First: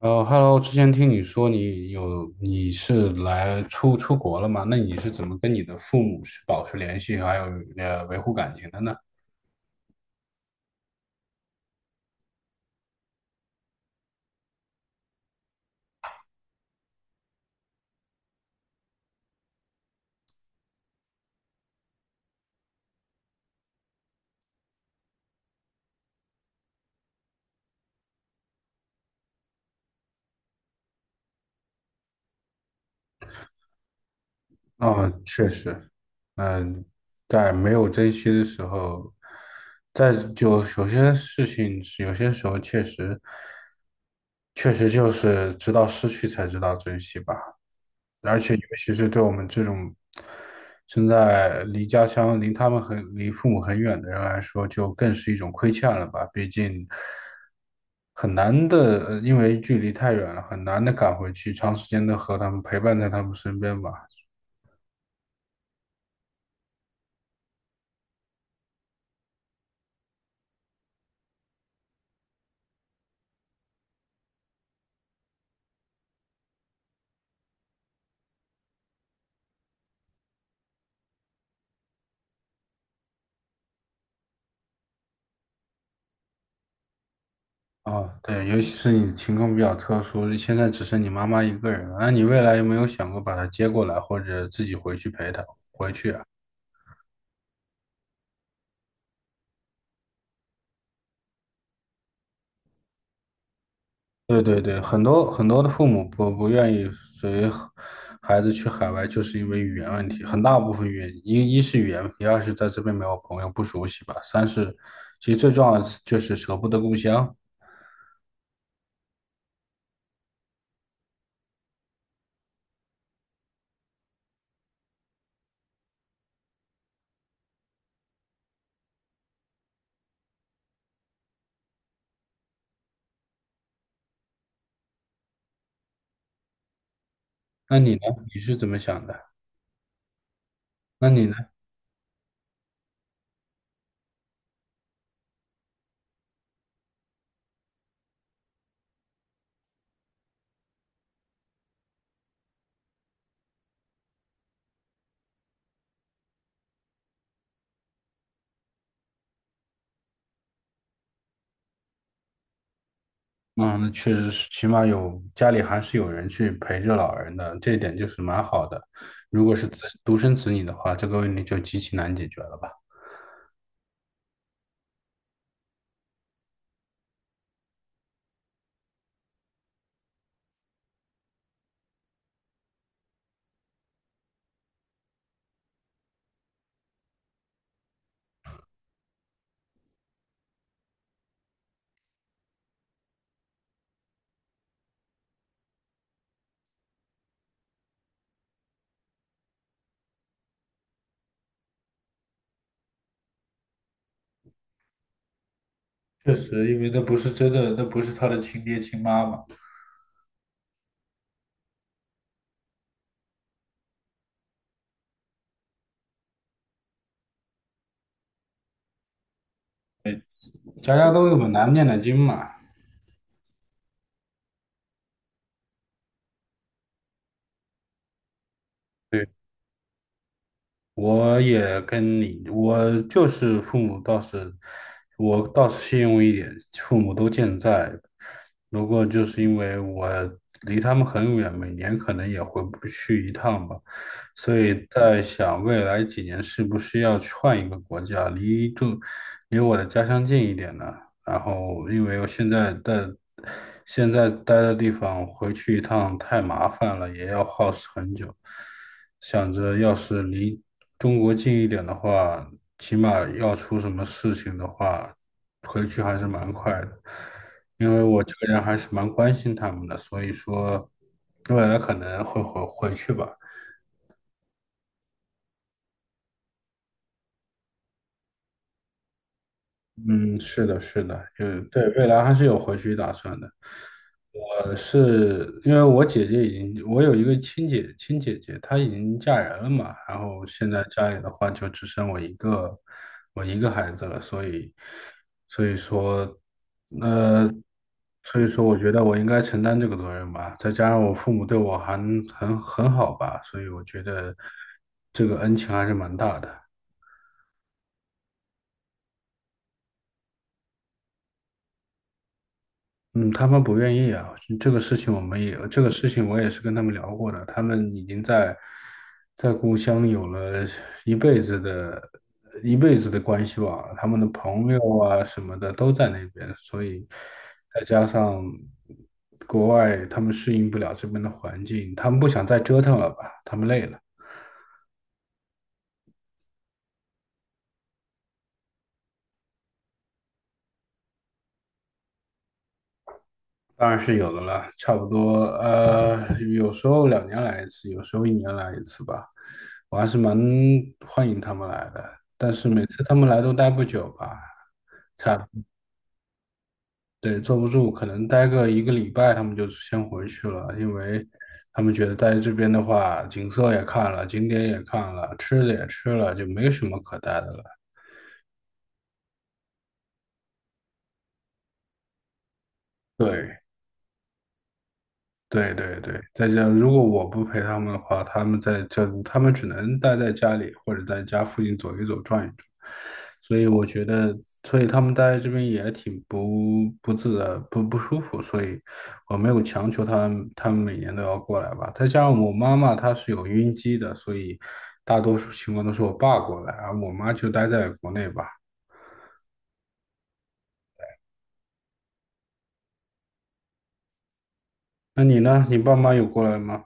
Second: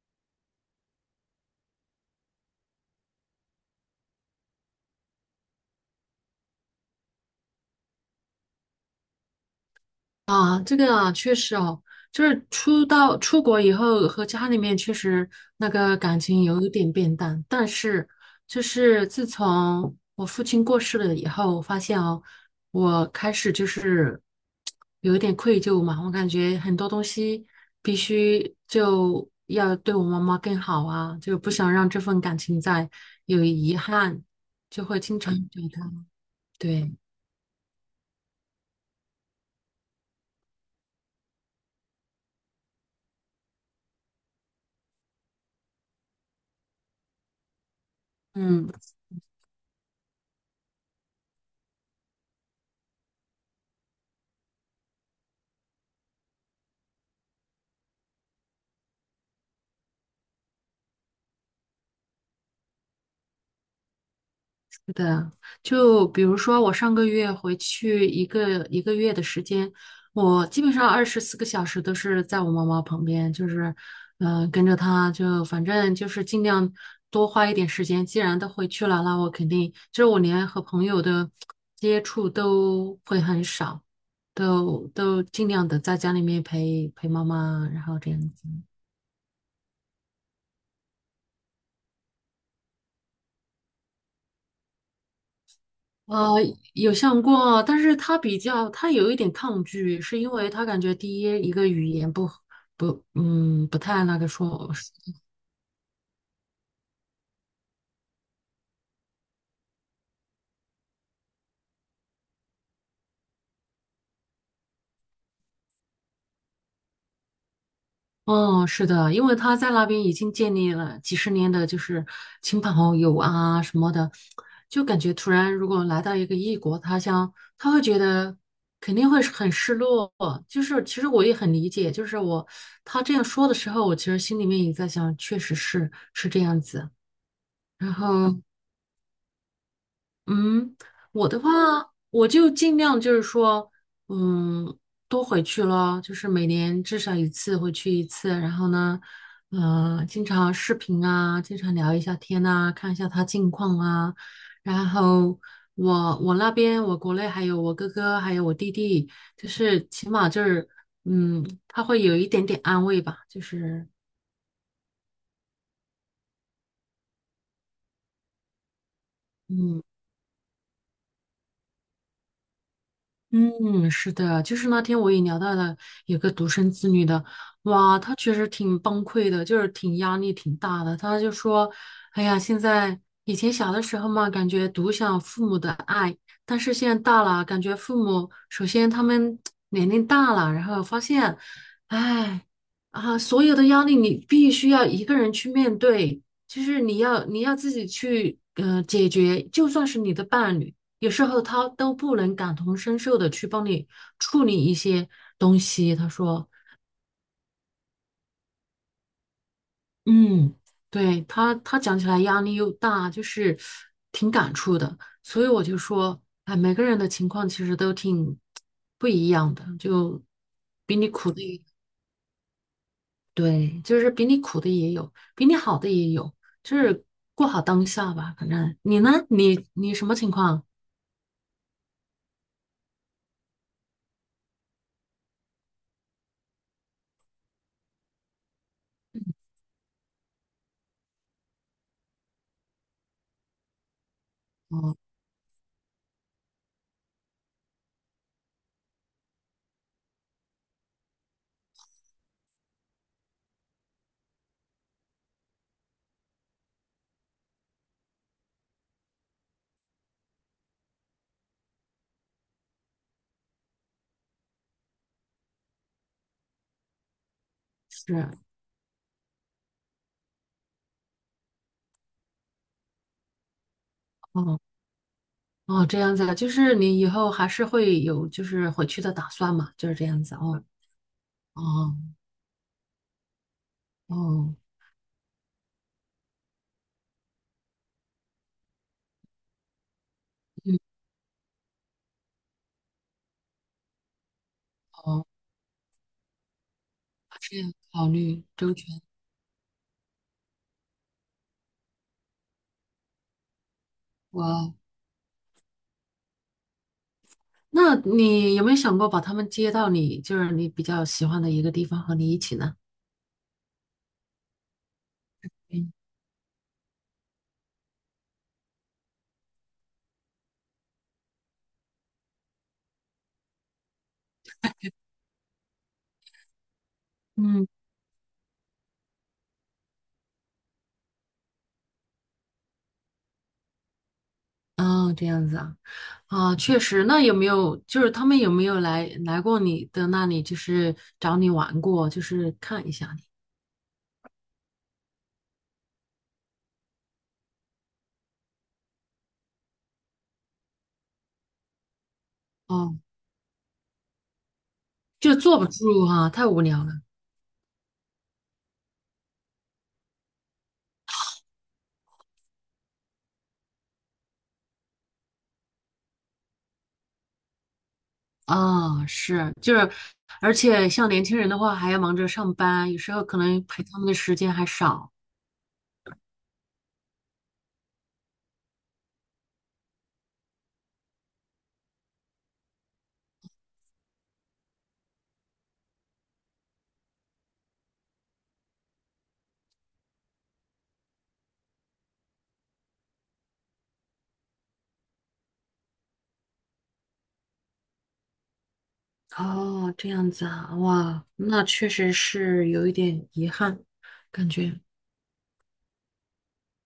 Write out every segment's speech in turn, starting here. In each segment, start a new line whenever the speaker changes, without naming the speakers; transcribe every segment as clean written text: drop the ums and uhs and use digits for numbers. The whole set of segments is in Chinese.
Hello，之前听你说你有你是来出国了吗？那你是怎么跟你的父母是保持联系，还有维护感情的呢？
啊，这个啊，确实哦，就是出国以后和家里面确实那个感情有一点变淡，但是就是自从我父亲过世了以后，我发现哦，我开始就是有一点愧疚嘛，我感觉很多东西必须就要对我妈妈更好啊，就不想让这份感情再有遗憾。
啊，确实。嗯。
对，
在没有珍惜的时候，在就有些事情是有些时候确实就是直到失去才知道珍惜吧。而且尤
嗯，
其是对我们这种现在离家乡、离他们很、离父母很远的人来说，就更是一种亏欠了吧？毕竟很难的，因为距离太远了，很难的赶回去，长时间的和他们陪伴在他们身边吧。
是的，就比如说我上个月回去一个月的时间，我基本上24个小时都是在我妈妈旁边，就是，跟着她就反正就是尽量多花一点时间。既然都回去了，那我肯定就是我连和朋友的接触都会很少，都尽量的在家里面陪陪妈妈，然后
哦，
这样子。
对，尤其是你情况比较特殊，现在只剩你妈妈一个人了，那你未来有没有想过把她接过来，或者自己回去陪她？
呃，有想过，但是他比较，他有一点抗拒，是因为他感觉第一个语言不太那个
对对
说，
对，很多很多的父母不愿意随孩子去海外，就是因为语言问题，很大部分原因，一是语言问题，二是在这边没有朋友，不熟悉吧，三是其实最重要的是就是舍不得故乡。
哦，是的，因为他在那边已经建立了几十年的，就是亲朋好友啊什么的，就感觉突然如果来到一个异国他乡，他会觉得肯定会是很失落。就是其实我也很理解，就是他这样说的时候，我其实心里面也在想，确实是这样子。
那
然
你呢？
后，
你是怎么想的？
嗯，
那你
我
呢？
的话，我就尽量就是说，嗯，多回去咯，就是每年至少一次回去一次，然后呢，经常视频啊，经常聊一下天呐，看一下他近况啊。然后我我那边我国内还有我哥哥还有我弟弟，就是起码就是，他会有一点点安慰吧，就
嗯，
是
那确实是，起码有家里还是有人去陪着老人的，这一点就是蛮好的。如果是子
嗯，
独生子女的话，这个问题就极其难解决了吧。
嗯，是的，就是那天我也聊到了有个独生子女的，哇，他确实挺崩溃的，就是挺压力挺大的。他就说，哎呀，以前小的时候嘛，感觉独享父母的爱，但是现在大了，感觉父母首先他们 年龄大了，然后发现，哎，啊，所有的压力你必须要一个人去面对，就是你要自己去解决，就算是你的伴侣。有时候他都不能感同身受的去帮你处理一些东西。他
确
说，
实，因为那不是真的，那不是他的亲爹亲妈嘛。
嗯，对，他讲起来压力又大，就是挺感触的。所以我就说，哎，每个人的情况其实都挺不一样的，就
家
比你
家都
苦
有
的
本
也，
难念的经嘛。
对，就是比你苦的也有，比你好的也有，就是过好当下吧。反正你呢，
对，
你什么情况？
我也跟你，我就是父母倒是，我倒是信用一点，父母都健在。不过就是因为我离他们很远，每年可能也回不去一趟吧。所以
哦，
在想未来几年是不是要去换一个国家，离我的家乡近一点呢？然后因为我现在待的地方回去一趟太麻烦了，也要耗时很久。想着要是离中国近一点的话，起码要出什么事情的话，回去还是蛮快的。因为我
是。
这个人还是蛮关心他们的，所以说未来可能会回去吧。
哦。哦，这样子啊，就是你以后还是会有就是回去的打算嘛，就是这样子
嗯，
哦，
是的，是的，嗯，对，
哦
未来还是有回去打算的。
哦，
我是因为我姐姐已经，我有一个亲姐姐，她已经嫁人了嘛，然后现
嗯，
在家里的话就只剩我一个，我一个孩子了，所以，
哦，
所以说，呃，
这样考
所
虑
以说
周
我觉
全，
得我应该承担这个责任吧，再加上我父母对我还很好吧，所以我觉得
哇哦，
这个恩情还是蛮大的。
那你有没有想过把他们接到你就是你比较喜欢的一个地方和你一起呢？
嗯，他们不愿意啊，这个事情我们也，这个
嗯
事情我也是跟他们聊过的，他们已经在故乡有了一辈子的一辈子的关系网了他们的朋友啊什么的都在那边，所以
嗯，
再加上国外他们适应不了这边的环境，他们不想再折腾了吧，他们累了。
哦，这样子啊，啊，确实，那有没有就是他们有没有来过你的那里，就是找你玩过，就是看一下你？
当然是有的了，差不多，呃，有时候两年来一次，有时候一年来一次吧。我还是蛮欢迎他们来的，但是每
哦，
次他们来都待不久吧，
就
差，
坐不住啊，太无聊了。
对，坐不住，可能待个一个礼拜，他们就先回去了，因为他们觉得待这边的话，景色也看了，景点也看了，吃的也吃了，就没什么可待的了。
啊，是，就是，而且像年轻人的话，还要忙着上班，有时候可
对。
能陪他们的时间还少。
对对对，再加上如果我不陪他们的话，他们在这，他们只能待在家里或者在家附近走一走、转一转。所以我觉得，所以他们待在这边也挺不自在、不舒服。所以我没有强求他们每年都要过来吧。再加上我妈妈她是有晕机的，所以大多数情况都是我爸过来，而我妈就待在国内吧。
哦，这样子啊，哇，那确实是有一点遗憾，感觉。
那你呢？你爸妈有过来吗？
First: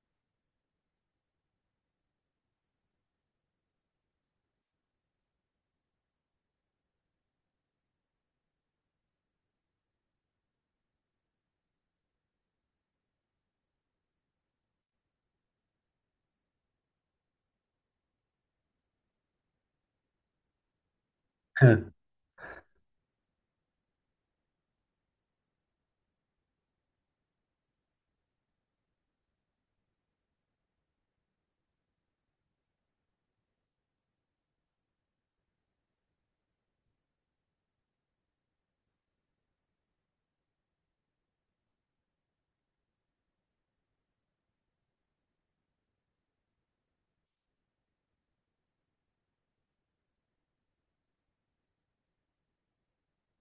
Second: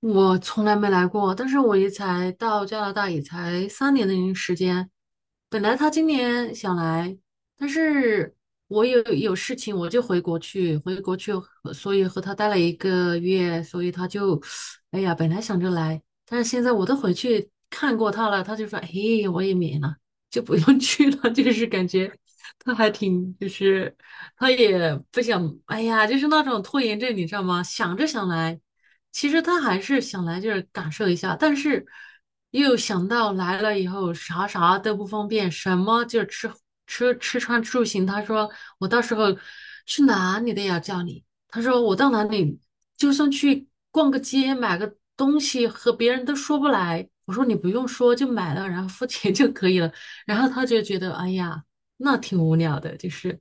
我从来没来过，但是我也才到加拿大也才3年的时间。本来他今年想来，但是我有事情，我就回国去和所以和他待了一个月，所以他就，哎呀，本来想着来，但是现在我都回去看过他了，他就说，嘿，我也免了，就不用 去了，就是感 觉他还挺，就是他也不想，哎呀，就是那种拖延症，你知道吗？想着想来。其实他还是想来这儿感受一下，但是又想到来了以后啥啥都不方便，什么就吃穿住行。他说我到时候去哪里都要叫你。他说我到哪里，就算去逛个街买个东西，和别人都说不来。我说你不用说，就买了，然后付钱就可以了。然后他就觉得哎呀，那挺无聊的，就是，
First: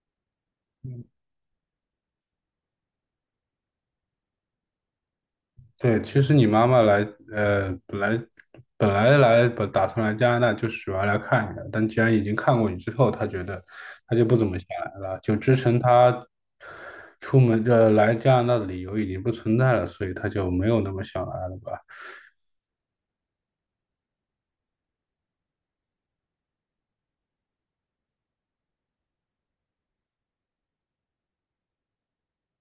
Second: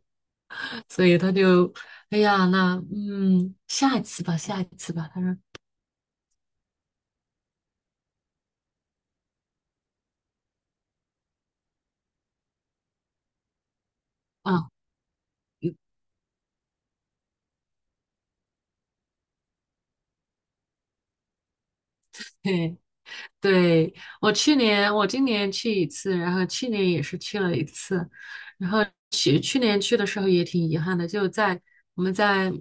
所以他就哎呀，那下一次吧，下一次吧。他说。
对，其实你妈妈来，呃，本来本打算来加拿大就是主要来看你的，但既然已经看过你之后，她觉得她就不怎么想
啊。
来了，就支撑她出门这来加拿大的理由已经不存在了，所以她就没有那么想来了吧，
对，对，我今年去一次，然后去年也是去了一次。去年去的时候也挺遗憾的，就在我们在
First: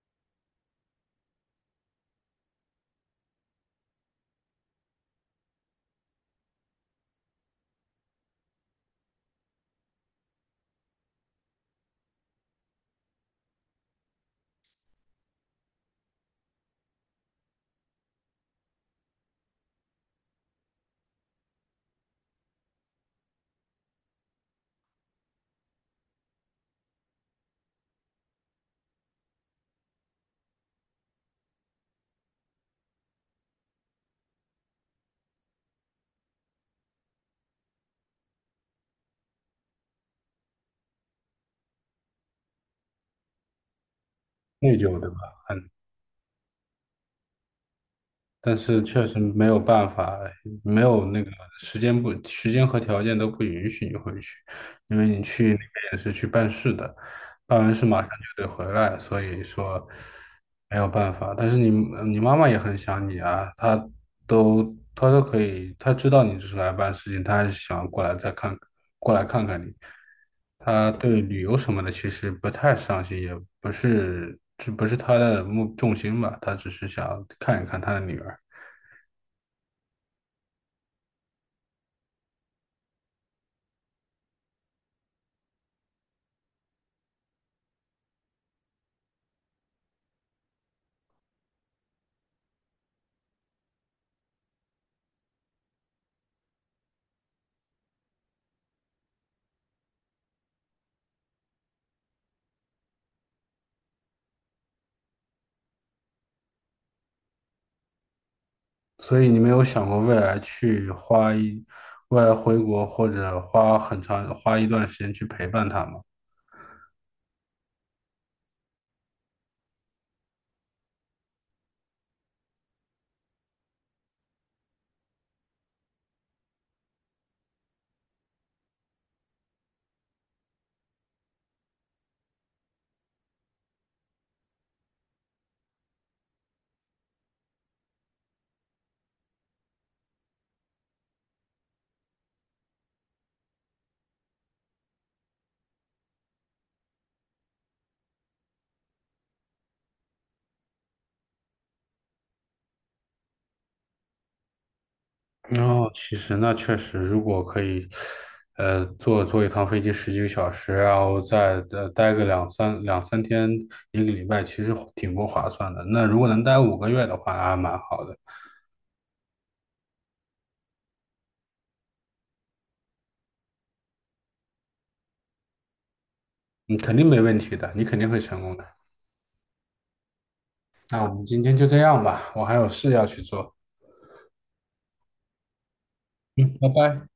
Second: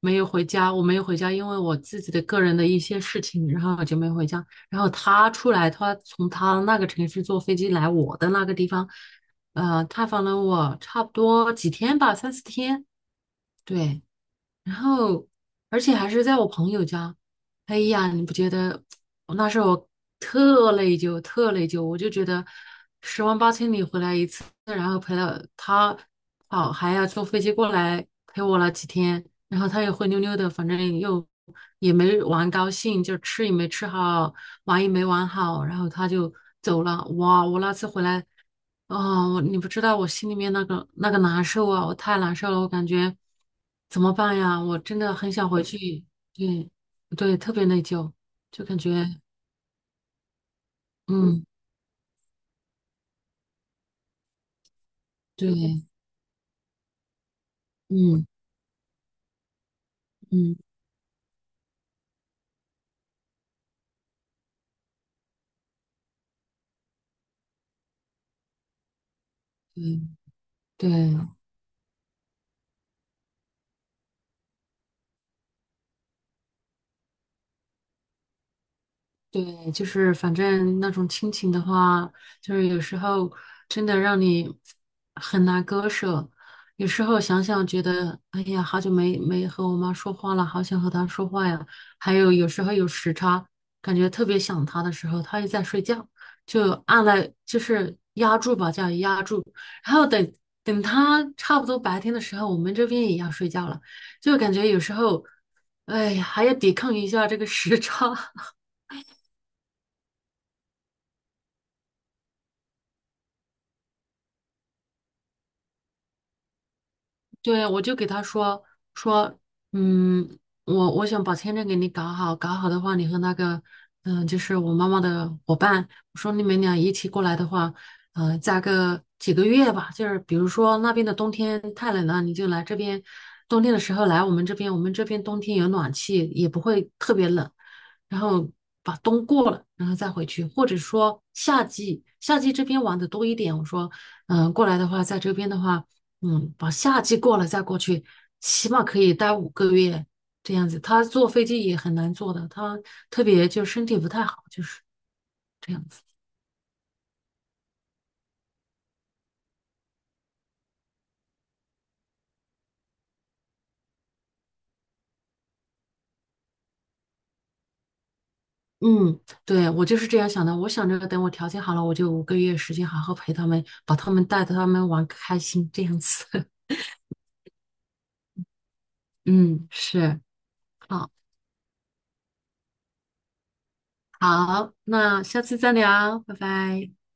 没有回家，我没有回家，因为我自己的个人的一些事情，然后我就没有回家。然后他出来，他从他那个城市坐飞机来我的那个地方，探访了我差不多几天吧，三四天。对，然后而且还是在我朋友家。哎呀，你不觉得？那时候我特内疚，特内疚，我就觉得十万八千里回来一次，然后陪了他跑，还要坐飞机过来陪我了几天，然后他又灰溜溜的，反正又也没玩高兴，就吃也没吃好，玩也没玩好，然后他就走了。哇，我那次回来。哦，你不知道我心里面那个难受啊，我太难受了，我感觉怎么办呀？
内
我
疚
真
对
的
吧？
很想回
嗯，
去，对对，特别内疚，
但
就感
是确
觉
实没有办法，没有那个
嗯，
时间不时间和条件都不允许你回去，因为你去那边
对，
也是去办事的。办完事马上
嗯
就得回来，所以说
嗯
没有办法。但是你你妈妈也很想你啊，都她都可以，她知道你只是来办事情，她还是想过来看看你。
对对。
她对旅游什么的其实不太上心，也不是她的目重心吧，她只是想看一看她的女儿。
对，就是反正那种亲情的话，就是有时候真的让你很难割舍。有时候想想觉得，哎呀，好久没和我妈说话了，好想和她说话呀。还有有时候有时差，感觉特别想她的时候，她又在睡觉，就按了就是压住吧，叫压住。然后等等她差不多白天的时候，我们这边也要睡觉了，就感觉有时候，哎呀，还要抵抗一下这个时差。
所以你没有想过未来去花一，未来回国或者花很长花一段时间去陪伴他吗？
对，我就给他说说，嗯，我想把签证给你搞好，搞好的话，你和那个，就是我妈妈的伙伴，我说你们俩一起过来的话，加个几个月吧，就是比如说那边的冬天太冷了，你就来这边，冬天的时候来我们这边，我们这边冬天有暖气，也不会特别冷，然后把冬过了，然后再回去，或者说夏季这边玩的多一点，我说，过来的话，在这边的话。把夏季过了再过去，起码可以待五个月这样子。他坐飞机也很难坐的，他特别就身体不太好，就是这样
哦，
子。
其实那确实，如果可以，坐一趟飞机十几个小时，然后再待个两三天，一个礼拜，其实挺不划算的。那如果能待5个月的话，那还蛮好的。
嗯，对，我就是这样想的。我想着等我条件好了，我就五个月时间好好陪他们，把他们带着他们玩开心这样子。
你肯定没问题的，你肯定会成功的。
嗯，是，
那我
好，
们今天就这样吧，我还有事要去做，
好，那下次再聊，拜
拜
拜。
拜。